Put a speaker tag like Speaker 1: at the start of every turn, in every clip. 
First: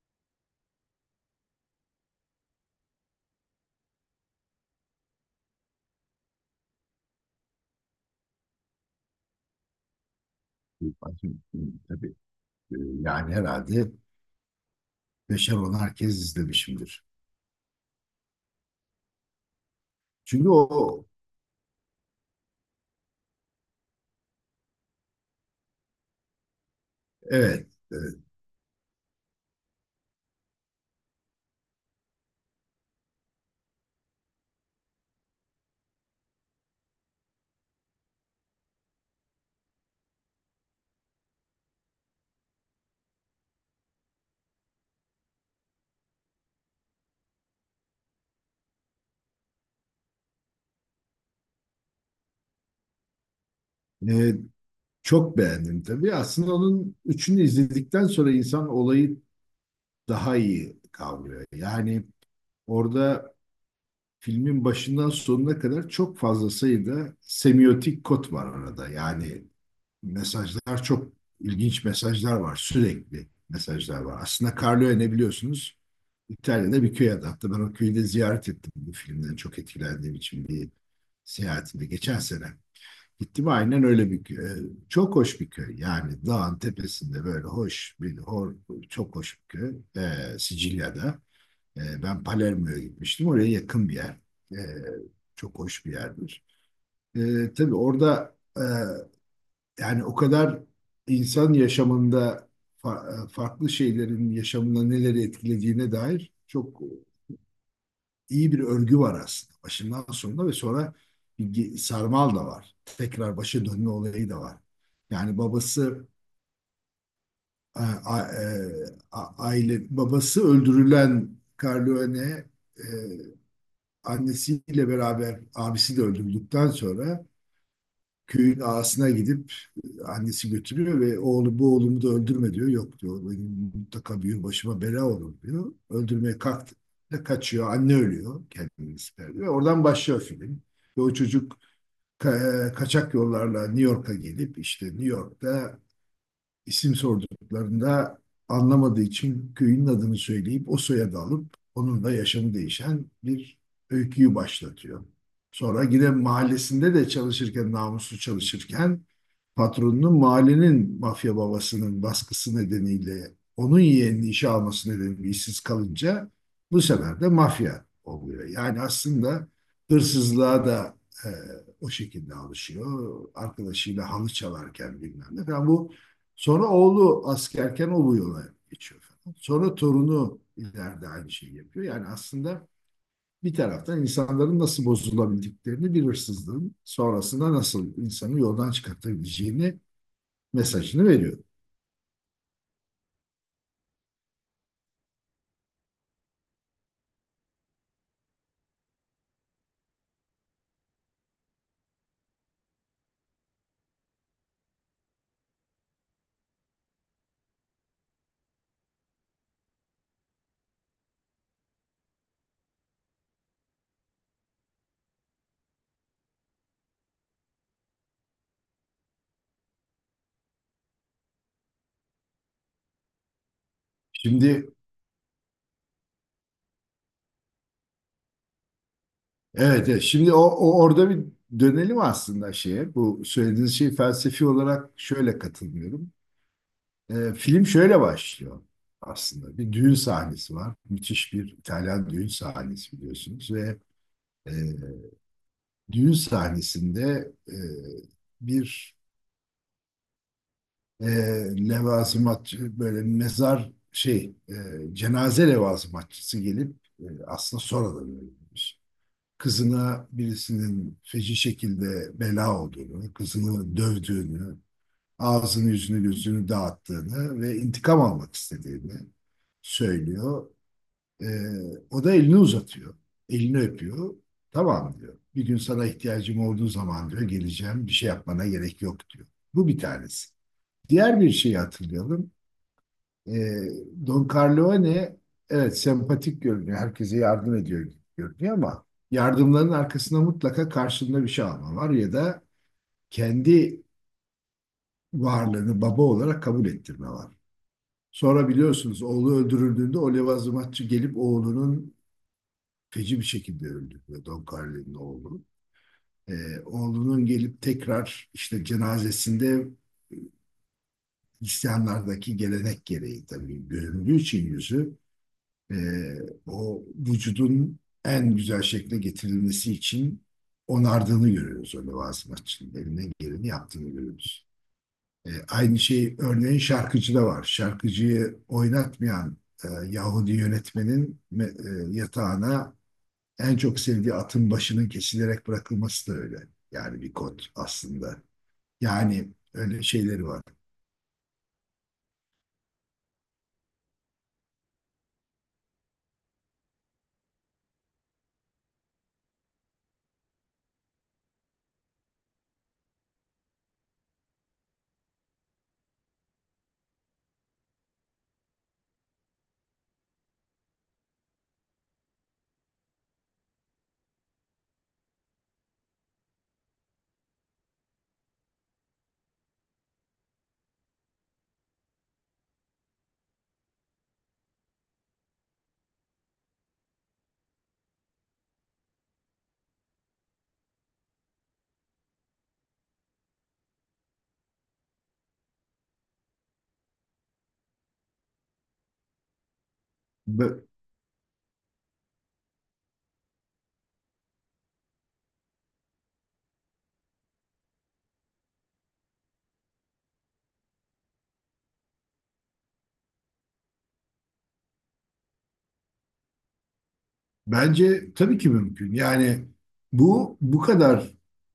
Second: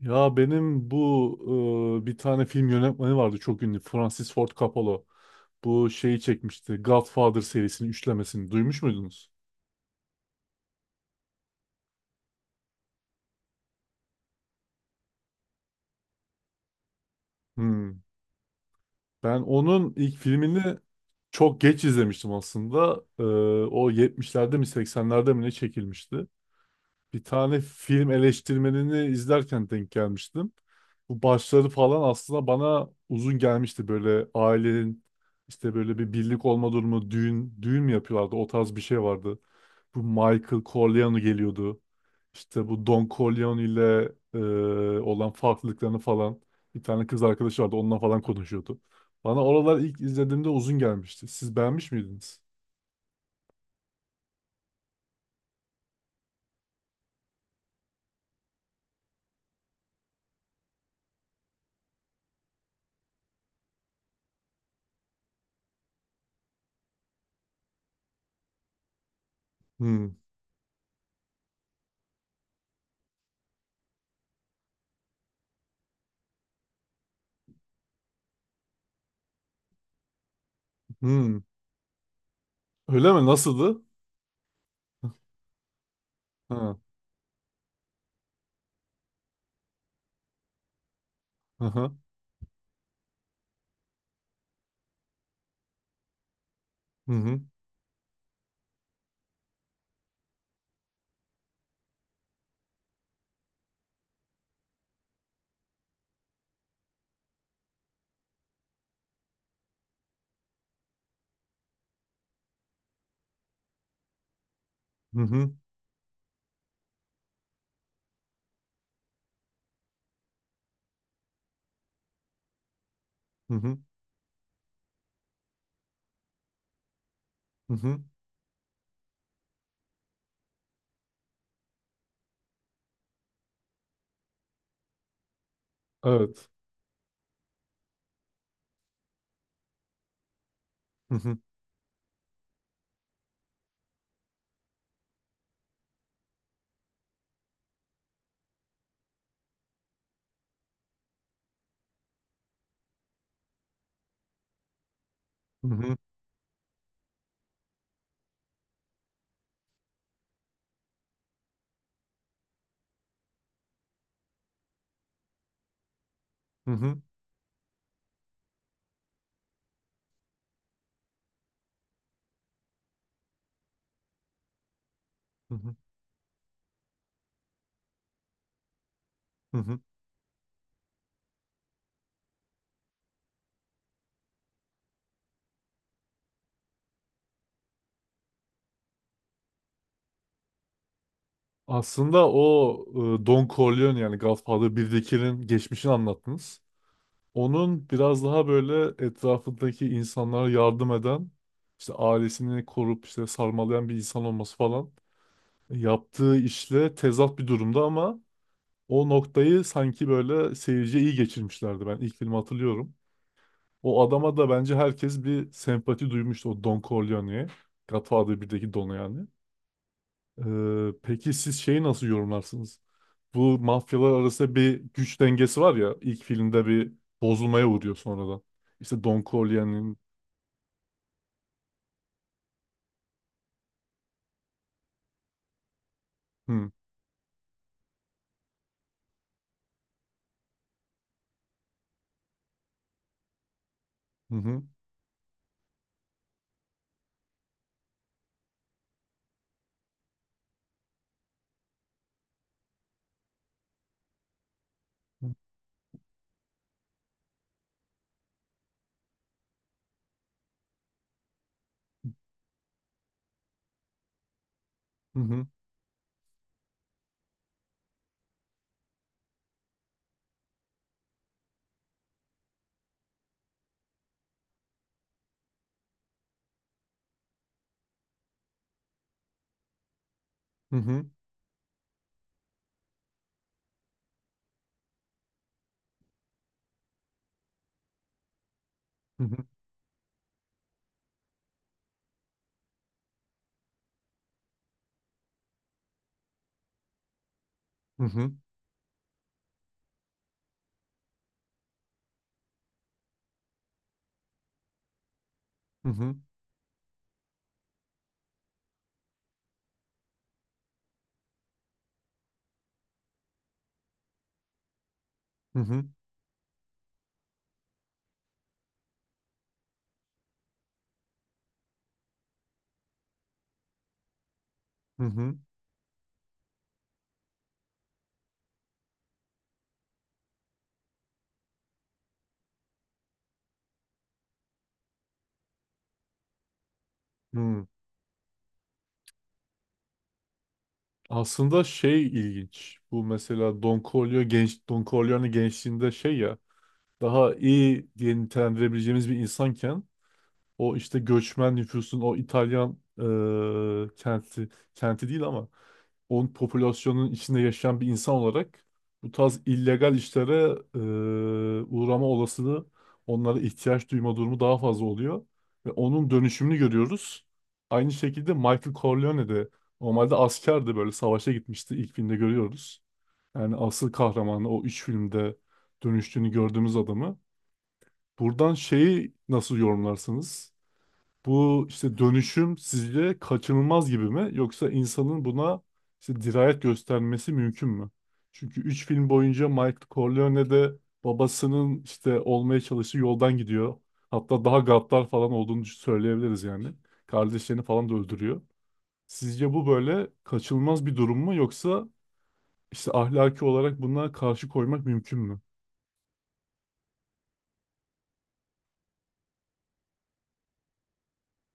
Speaker 1: Ya benim bu bir tane film yönetmeni vardı çok ünlü. Francis Ford Coppola. Bu şeyi çekmişti. Godfather serisinin üçlemesini. Duymuş muydunuz?
Speaker 2: Bakın, tabii yani herhalde beşer onar kez izlemişimdir.
Speaker 1: Hmm. Ben onun ilk
Speaker 2: Çünkü
Speaker 1: filmini
Speaker 2: o
Speaker 1: çok geç izlemiştim aslında. O 70'lerde mi 80'lerde mi ne çekilmişti? Bir tane
Speaker 2: evet,
Speaker 1: film
Speaker 2: evet.
Speaker 1: eleştirmenini izlerken denk gelmiştim. Bu başları falan aslında bana uzun gelmişti. Böyle ailenin işte böyle bir birlik olma durumu, düğün mü yapıyorlardı? O tarz bir şey vardı. Bu Michael Corleone geliyordu. İşte bu Don Corleone ile olan farklılıklarını falan bir tane kız arkadaşı vardı. Onunla falan konuşuyordu. Bana oralar ilk izlediğimde uzun gelmişti. Siz beğenmiş miydiniz?
Speaker 2: E, Çok beğendim tabii. Aslında onun üçünü izledikten sonra insan olayı daha iyi kavrıyor. Yani orada filmin başından sonuna kadar çok fazla sayıda semiotik kod var arada. Yani
Speaker 1: Hmm,
Speaker 2: mesajlar çok ilginç mesajlar var. Sürekli mesajlar var. Aslında Carlo ne biliyorsunuz? İtalya'da bir köy adı. Hatta ben o köyü de ziyaret ettim bu filmden çok etkilendiğim için bir
Speaker 1: hmm.
Speaker 2: seyahatimde geçen sene.
Speaker 1: Öyle mi?
Speaker 2: Gittim
Speaker 1: Nasıldı?
Speaker 2: aynen öyle bir köy. Çok hoş bir köy. Yani dağın
Speaker 1: Ha,
Speaker 2: tepesinde böyle hoş çok hoş bir köy. Sicilya'da.
Speaker 1: aha,
Speaker 2: Ben Palermo'ya gitmiştim. Oraya yakın bir yer. Ee, Çok hoş bir yerdir.
Speaker 1: Hı hı.
Speaker 2: Tabii orada yani o kadar insan yaşamında farklı şeylerin yaşamına neleri etkilediğine dair çok iyi bir örgü var aslında. Başından sonuna ve sonra bir sarmal da var. Tekrar başa dönme olayı da var.
Speaker 1: Hı
Speaker 2: Yani
Speaker 1: hı.
Speaker 2: babası a- a- e, aile babası öldürülen Corleone e,
Speaker 1: Hı hı.
Speaker 2: annesiyle beraber abisi de öldürüldükten sonra
Speaker 1: Hı hı.
Speaker 2: köyün ağasına gidip annesi götürüyor ve oğlu bu oğlumu da öldürme diyor. Yok diyor benim mutlaka bir gün başıma bela olur diyor. Öldürmeye
Speaker 1: Evet.
Speaker 2: kalktı da kaçıyor. Anne ölüyor. Kendini siper ve oradan başlıyor film. Ve o
Speaker 1: Hı hı.
Speaker 2: çocuk kaçak yollarla New York'a gelip işte New York'ta İsim sorduklarında anlamadığı için köyün adını söyleyip o soyadı alıp onun da yaşamı değişen bir öyküyü başlatıyor.
Speaker 1: Hı
Speaker 2: Sonra
Speaker 1: hı.
Speaker 2: yine mahallesinde de çalışırken, namuslu çalışırken patronunun mahallenin mafya babasının baskısı nedeniyle onun yeğenini işe alması nedeniyle işsiz kalınca
Speaker 1: Hı
Speaker 2: bu
Speaker 1: hı.
Speaker 2: sefer de mafya oluyor. Yani aslında hırsızlığa da e, o şekilde alışıyor. Arkadaşıyla halı çalarken bilmem ne
Speaker 1: Hı
Speaker 2: falan.
Speaker 1: hı.
Speaker 2: Bu sonra oğlu askerken o bu yola geçiyor falan.
Speaker 1: Hı
Speaker 2: Sonra
Speaker 1: hı.
Speaker 2: torunu ileride aynı şeyi yapıyor. Yani aslında bir taraftan insanların nasıl bozulabildiklerini bir hırsızlığın sonrasında nasıl insanı yoldan çıkartabileceğini mesajını veriyor.
Speaker 1: Aslında o Don Corleone yani Godfather 1'dekinin geçmişini anlattınız. Onun biraz daha böyle etrafındaki insanlara yardım eden, işte ailesini korup işte sarmalayan bir insan olması falan yaptığı işle tezat bir durumda ama o noktayı sanki böyle seyirciye iyi geçirmişlerdi. Ben ilk filmi hatırlıyorum. O adama da bence herkes bir sempati duymuştu, o Don Corleone'ye. Godfather 1'deki Don'a yani. Peki siz şeyi nasıl yorumlarsınız? Bu mafyalar arasında
Speaker 2: Şimdi
Speaker 1: bir güç dengesi var ya, ilk filmde bir bozulmaya uğruyor sonradan. İşte Don
Speaker 2: evet,
Speaker 1: Corleone'nin.
Speaker 2: evet, şimdi o, o orada bir dönelim aslında şeye. Bu söylediğiniz şey felsefi olarak şöyle katılmıyorum.
Speaker 1: Hı
Speaker 2: Film şöyle başlıyor aslında. Bir düğün sahnesi var. Müthiş bir İtalyan düğün sahnesi biliyorsunuz ve
Speaker 1: hı.
Speaker 2: e,
Speaker 1: Hı
Speaker 2: düğün sahnesinde bir e, levazımatçı böyle cenaze levazımatçısı gelip aslında sonradan öğrenmiş. Kızına birisinin feci şekilde bela olduğunu, kızını dövdüğünü,
Speaker 1: hı. Hı
Speaker 2: ağzını yüzünü gözünü dağıttığını ve intikam almak istediğini söylüyor. Ee, O da elini uzatıyor. Elini öpüyor. Tamam diyor. Bir gün sana ihtiyacım olduğu zaman diyor geleceğim. Bir şey yapmana gerek yok diyor. Bu bir tanesi.
Speaker 1: hı. Hı hı.
Speaker 2: Diğer bir şeyi hatırlayalım. Ee, Don Corleone evet sempatik görünüyor. Herkese yardım ediyor gibi görünüyor ama
Speaker 1: Hı
Speaker 2: yardımların arkasında mutlaka karşılığında bir şey alma var ya da kendi varlığını baba olarak kabul ettirme var.
Speaker 1: hı.
Speaker 2: Sonra biliyorsunuz oğlu öldürüldüğünde o levazımatçı gelip oğlunun feci bir şekilde öldürüyor Don Carlo'nun oğlu.
Speaker 1: Hı hı.
Speaker 2: Oğlunun gelip tekrar işte cenazesinde Hristiyanlardaki gelenek gereği tabii göründüğü için yüzü e,
Speaker 1: Hı
Speaker 2: o vücudun en güzel şekle getirilmesi için onardığını görüyoruz, o levazımatçının elinden geleni yaptığını görüyoruz. E,
Speaker 1: hı.
Speaker 2: aynı şey örneğin şarkıcıda var. Şarkıcıyı oynatmayan Yahudi yönetmenin yatağına en çok sevdiği atın başının kesilerek bırakılması da öyle. Yani bir
Speaker 1: Hı
Speaker 2: kod
Speaker 1: hı.
Speaker 2: aslında. Yani öyle şeyleri var.
Speaker 1: Aslında şey ilginç. Bu mesela Don Corleone, genç Don Corleone gençliğinde şey ya, daha iyi diye nitelendirebileceğimiz bir insanken o işte göçmen nüfusun o İtalyan kenti, kenti değil ama onun popülasyonun içinde yaşayan bir insan olarak bu tarz illegal işlere uğrama olasılığı, onlara ihtiyaç duyma durumu daha fazla oluyor ve onun dönüşümünü görüyoruz. Aynı şekilde Michael Corleone de normalde askerdi, böyle savaşa gitmişti, ilk filmde görüyoruz. Yani asıl kahramanı o, üç filmde dönüştüğünü gördüğümüz adamı. Buradan şeyi nasıl yorumlarsınız? Bu işte dönüşüm sizce kaçınılmaz gibi mi? Yoksa insanın buna işte dirayet göstermesi mümkün mü? Çünkü 3 film boyunca Michael Corleone
Speaker 2: Be-
Speaker 1: de babasının işte olmaya çalıştığı yoldan gidiyor. Hatta daha gaddar falan olduğunu söyleyebiliriz yani. Kardeşlerini falan da öldürüyor. Sizce bu böyle kaçınılmaz bir durum mu? Yoksa işte ahlaki olarak buna karşı koymak mümkün mü?
Speaker 2: Bence tabii ki mümkün. Yani bu kadar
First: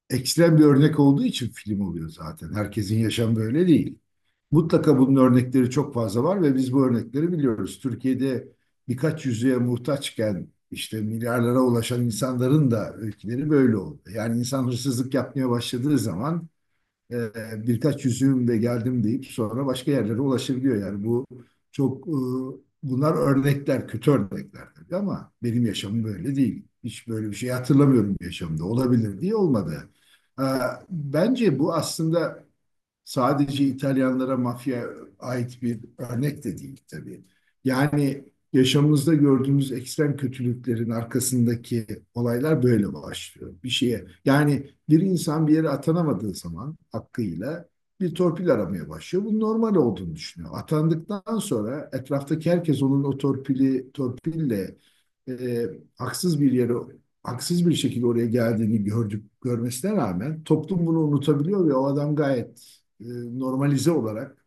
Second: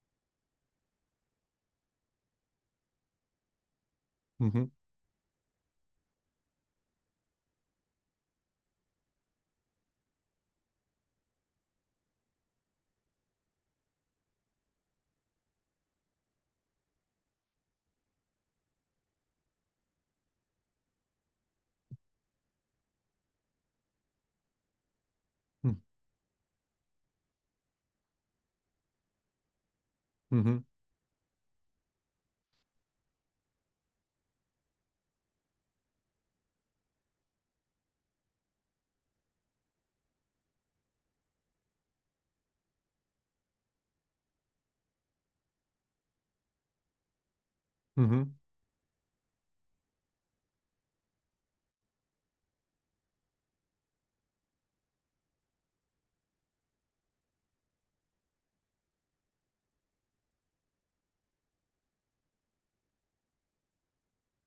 Speaker 2: ekstrem bir örnek olduğu için film oluyor zaten. Herkesin yaşamı böyle değil.
Speaker 1: Hı hı.
Speaker 2: Mutlaka bunun örnekleri çok fazla var ve biz bu örnekleri biliyoruz. Türkiye'de birkaç yüzüğe muhtaçken işte milyarlara ulaşan insanların da öyküleri böyle oldu. Yani insan hırsızlık yapmaya başladığı zaman e, birkaç yüzüğümle geldim deyip sonra başka yerlere ulaşabiliyor. Yani bu çok e, bunlar örnekler, kötü örnekler tabii ama benim
Speaker 1: Hı
Speaker 2: yaşamım böyle değil. Hiç böyle bir şey hatırlamıyorum yaşamda. Olabilir diye olmadı. E,
Speaker 1: hı.
Speaker 2: Bence bu aslında sadece İtalyanlara mafya ait bir örnek de değil tabii. Yani yaşamımızda gördüğümüz ekstrem kötülüklerin arkasındaki olaylar böyle başlıyor. Bir şeye yani bir insan bir yere atanamadığı zaman hakkıyla
Speaker 1: Hı
Speaker 2: bir
Speaker 1: hı.
Speaker 2: torpil aramaya başlıyor. Bunun normal olduğunu düşünüyor. Atandıktan sonra etraftaki herkes onun o torpili torpille e, haksız bir yere haksız bir şekilde oraya geldiğini gördük görmesine rağmen toplum bunu unutabiliyor ve o adam gayet normalize olarak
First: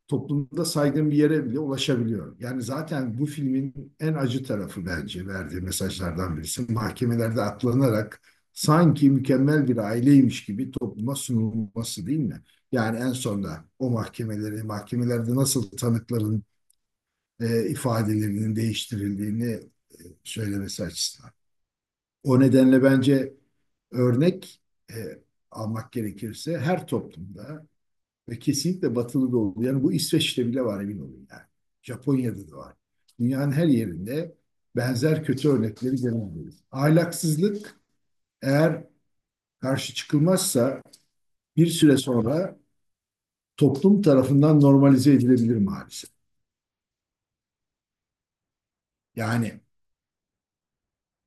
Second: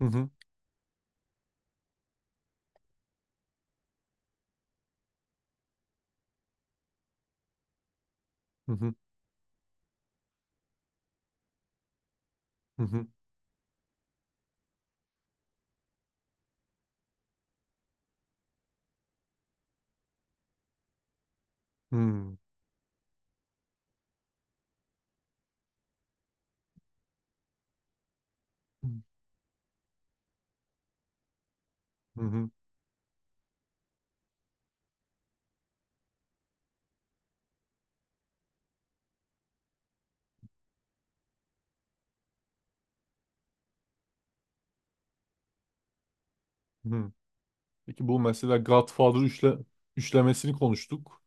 Speaker 1: Hı hı.
Speaker 2: toplumda saygın bir yere bile ulaşabiliyor. Yani zaten bu filmin en acı tarafı bence verdiği mesajlardan birisi. Mahkemelerde atlanarak
Speaker 1: Hı hı.
Speaker 2: sanki mükemmel bir aileymiş gibi topluma sunulması değil mi?
Speaker 1: Hı
Speaker 2: Yani
Speaker 1: hı.
Speaker 2: en sonda o mahkemeleri, mahkemelerde nasıl tanıkların ifadelerinin değiştirildiğini e, söylemesi açısından.
Speaker 1: Hmm.
Speaker 2: O nedenle bence örnek e, almak gerekirse her toplumda ve kesinlikle batılı da oldu. Yani bu İsveç'te bile var emin olun yani.
Speaker 1: Hı hı.
Speaker 2: Japonya'da da var. Dünyanın her yerinde benzer kötü örnekleri görebiliriz. Ahlaksızlık eğer karşı çıkılmazsa bir süre sonra toplum tarafından normalize edilebilir maalesef.
Speaker 1: Hı. Peki bu mesela
Speaker 2: Yani
Speaker 1: üçlemesini konuştuk.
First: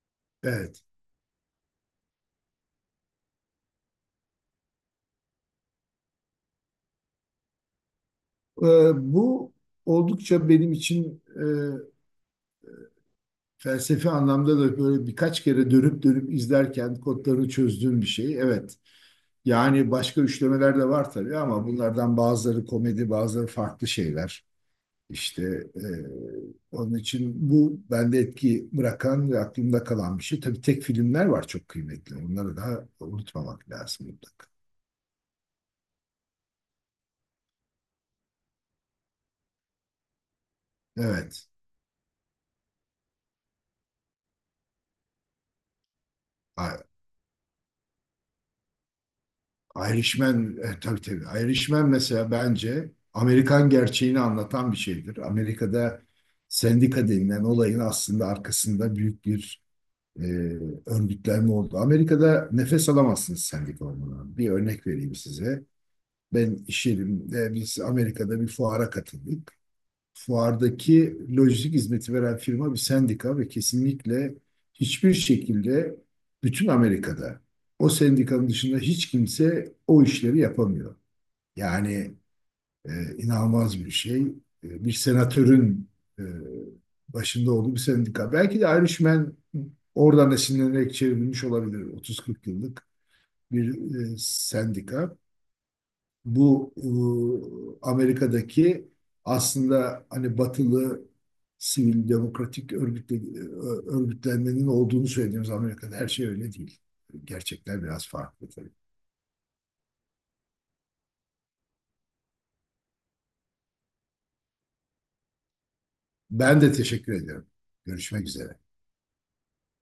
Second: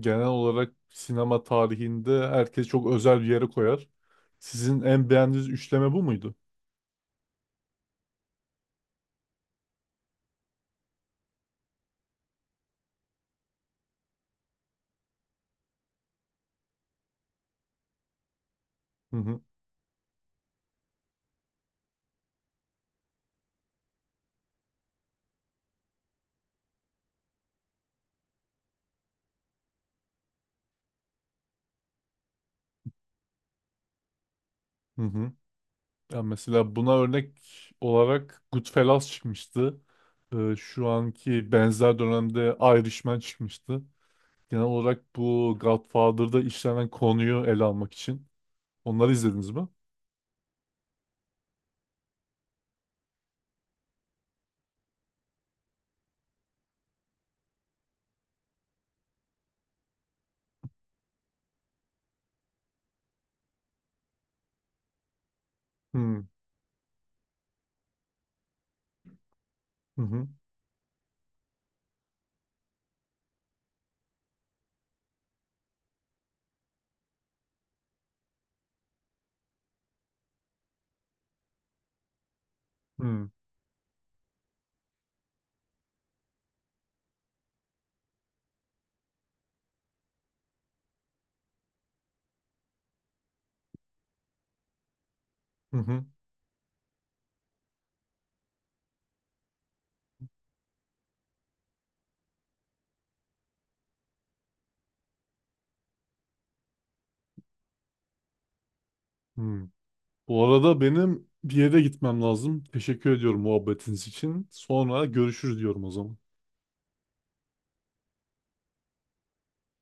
Speaker 1: Genel olarak
Speaker 2: evet.
Speaker 1: sinema tarihinde herkes çok özel bir yere koyar. Sizin en beğendiğiniz üçleme bu muydu?
Speaker 2: Ee, Bu oldukça benim için felsefi anlamda da böyle birkaç kere dönüp dönüp izlerken kodlarını çözdüğüm bir şey. Evet.
Speaker 1: Hı hı.
Speaker 2: Yani başka üçlemeler de var tabii ama bunlardan bazıları komedi, bazıları farklı şeyler. İşte e, onun için bu bende etki bırakan ve aklımda kalan bir şey. Tabii tek filmler var çok kıymetli. Onları da unutmamak lazım mutlaka.
Speaker 1: Hı hı. Ya mesela buna örnek olarak Goodfellas çıkmıştı. Şu
Speaker 2: Evet.
Speaker 1: anki benzer dönemde Irishman çıkmıştı. Genel olarak bu Godfather'da
Speaker 2: I-
Speaker 1: işlenen konuyu ele almak için. Onları izlediniz mi?
Speaker 2: Irishman, tabii tabii. Irishman mesela bence Amerikan gerçeğini anlatan bir şeydir. Amerika'da sendika denilen olayın aslında arkasında büyük bir e, örgütlenme oldu. Amerika'da nefes alamazsınız sendik olmadan. Bir örnek vereyim size.
Speaker 1: Hı hı.
Speaker 2: Ben iş yerimde biz Amerika'da bir fuara katıldık. Fuardaki lojistik hizmeti veren firma bir sendika ve kesinlikle hiçbir şekilde bütün Amerika'da o sendikanın dışında hiç kimse o işleri yapamıyor. Yani
Speaker 1: Hı hı.
Speaker 2: inanılmaz bir şey. E, bir senatörün e, başında olduğu bir sendika. Belki de Ayrışmen oradan esinlenerek çevrilmiş olabilir. 30-40 yıllık bir sendika.
Speaker 1: Hı
Speaker 2: Bu Amerika'daki aslında hani batılı sivil demokratik örgütle, e, örgütlenmenin olduğunu söylediğimiz Amerika'da her şey öyle değil. Gerçekler biraz farklı tabii.
Speaker 1: hı. Bu arada benim bir yere gitmem lazım. Teşekkür ediyorum muhabbetiniz için. Sonra görüşürüz diyorum o zaman.
Speaker 2: Ben de teşekkür ederim. Görüşmek üzere.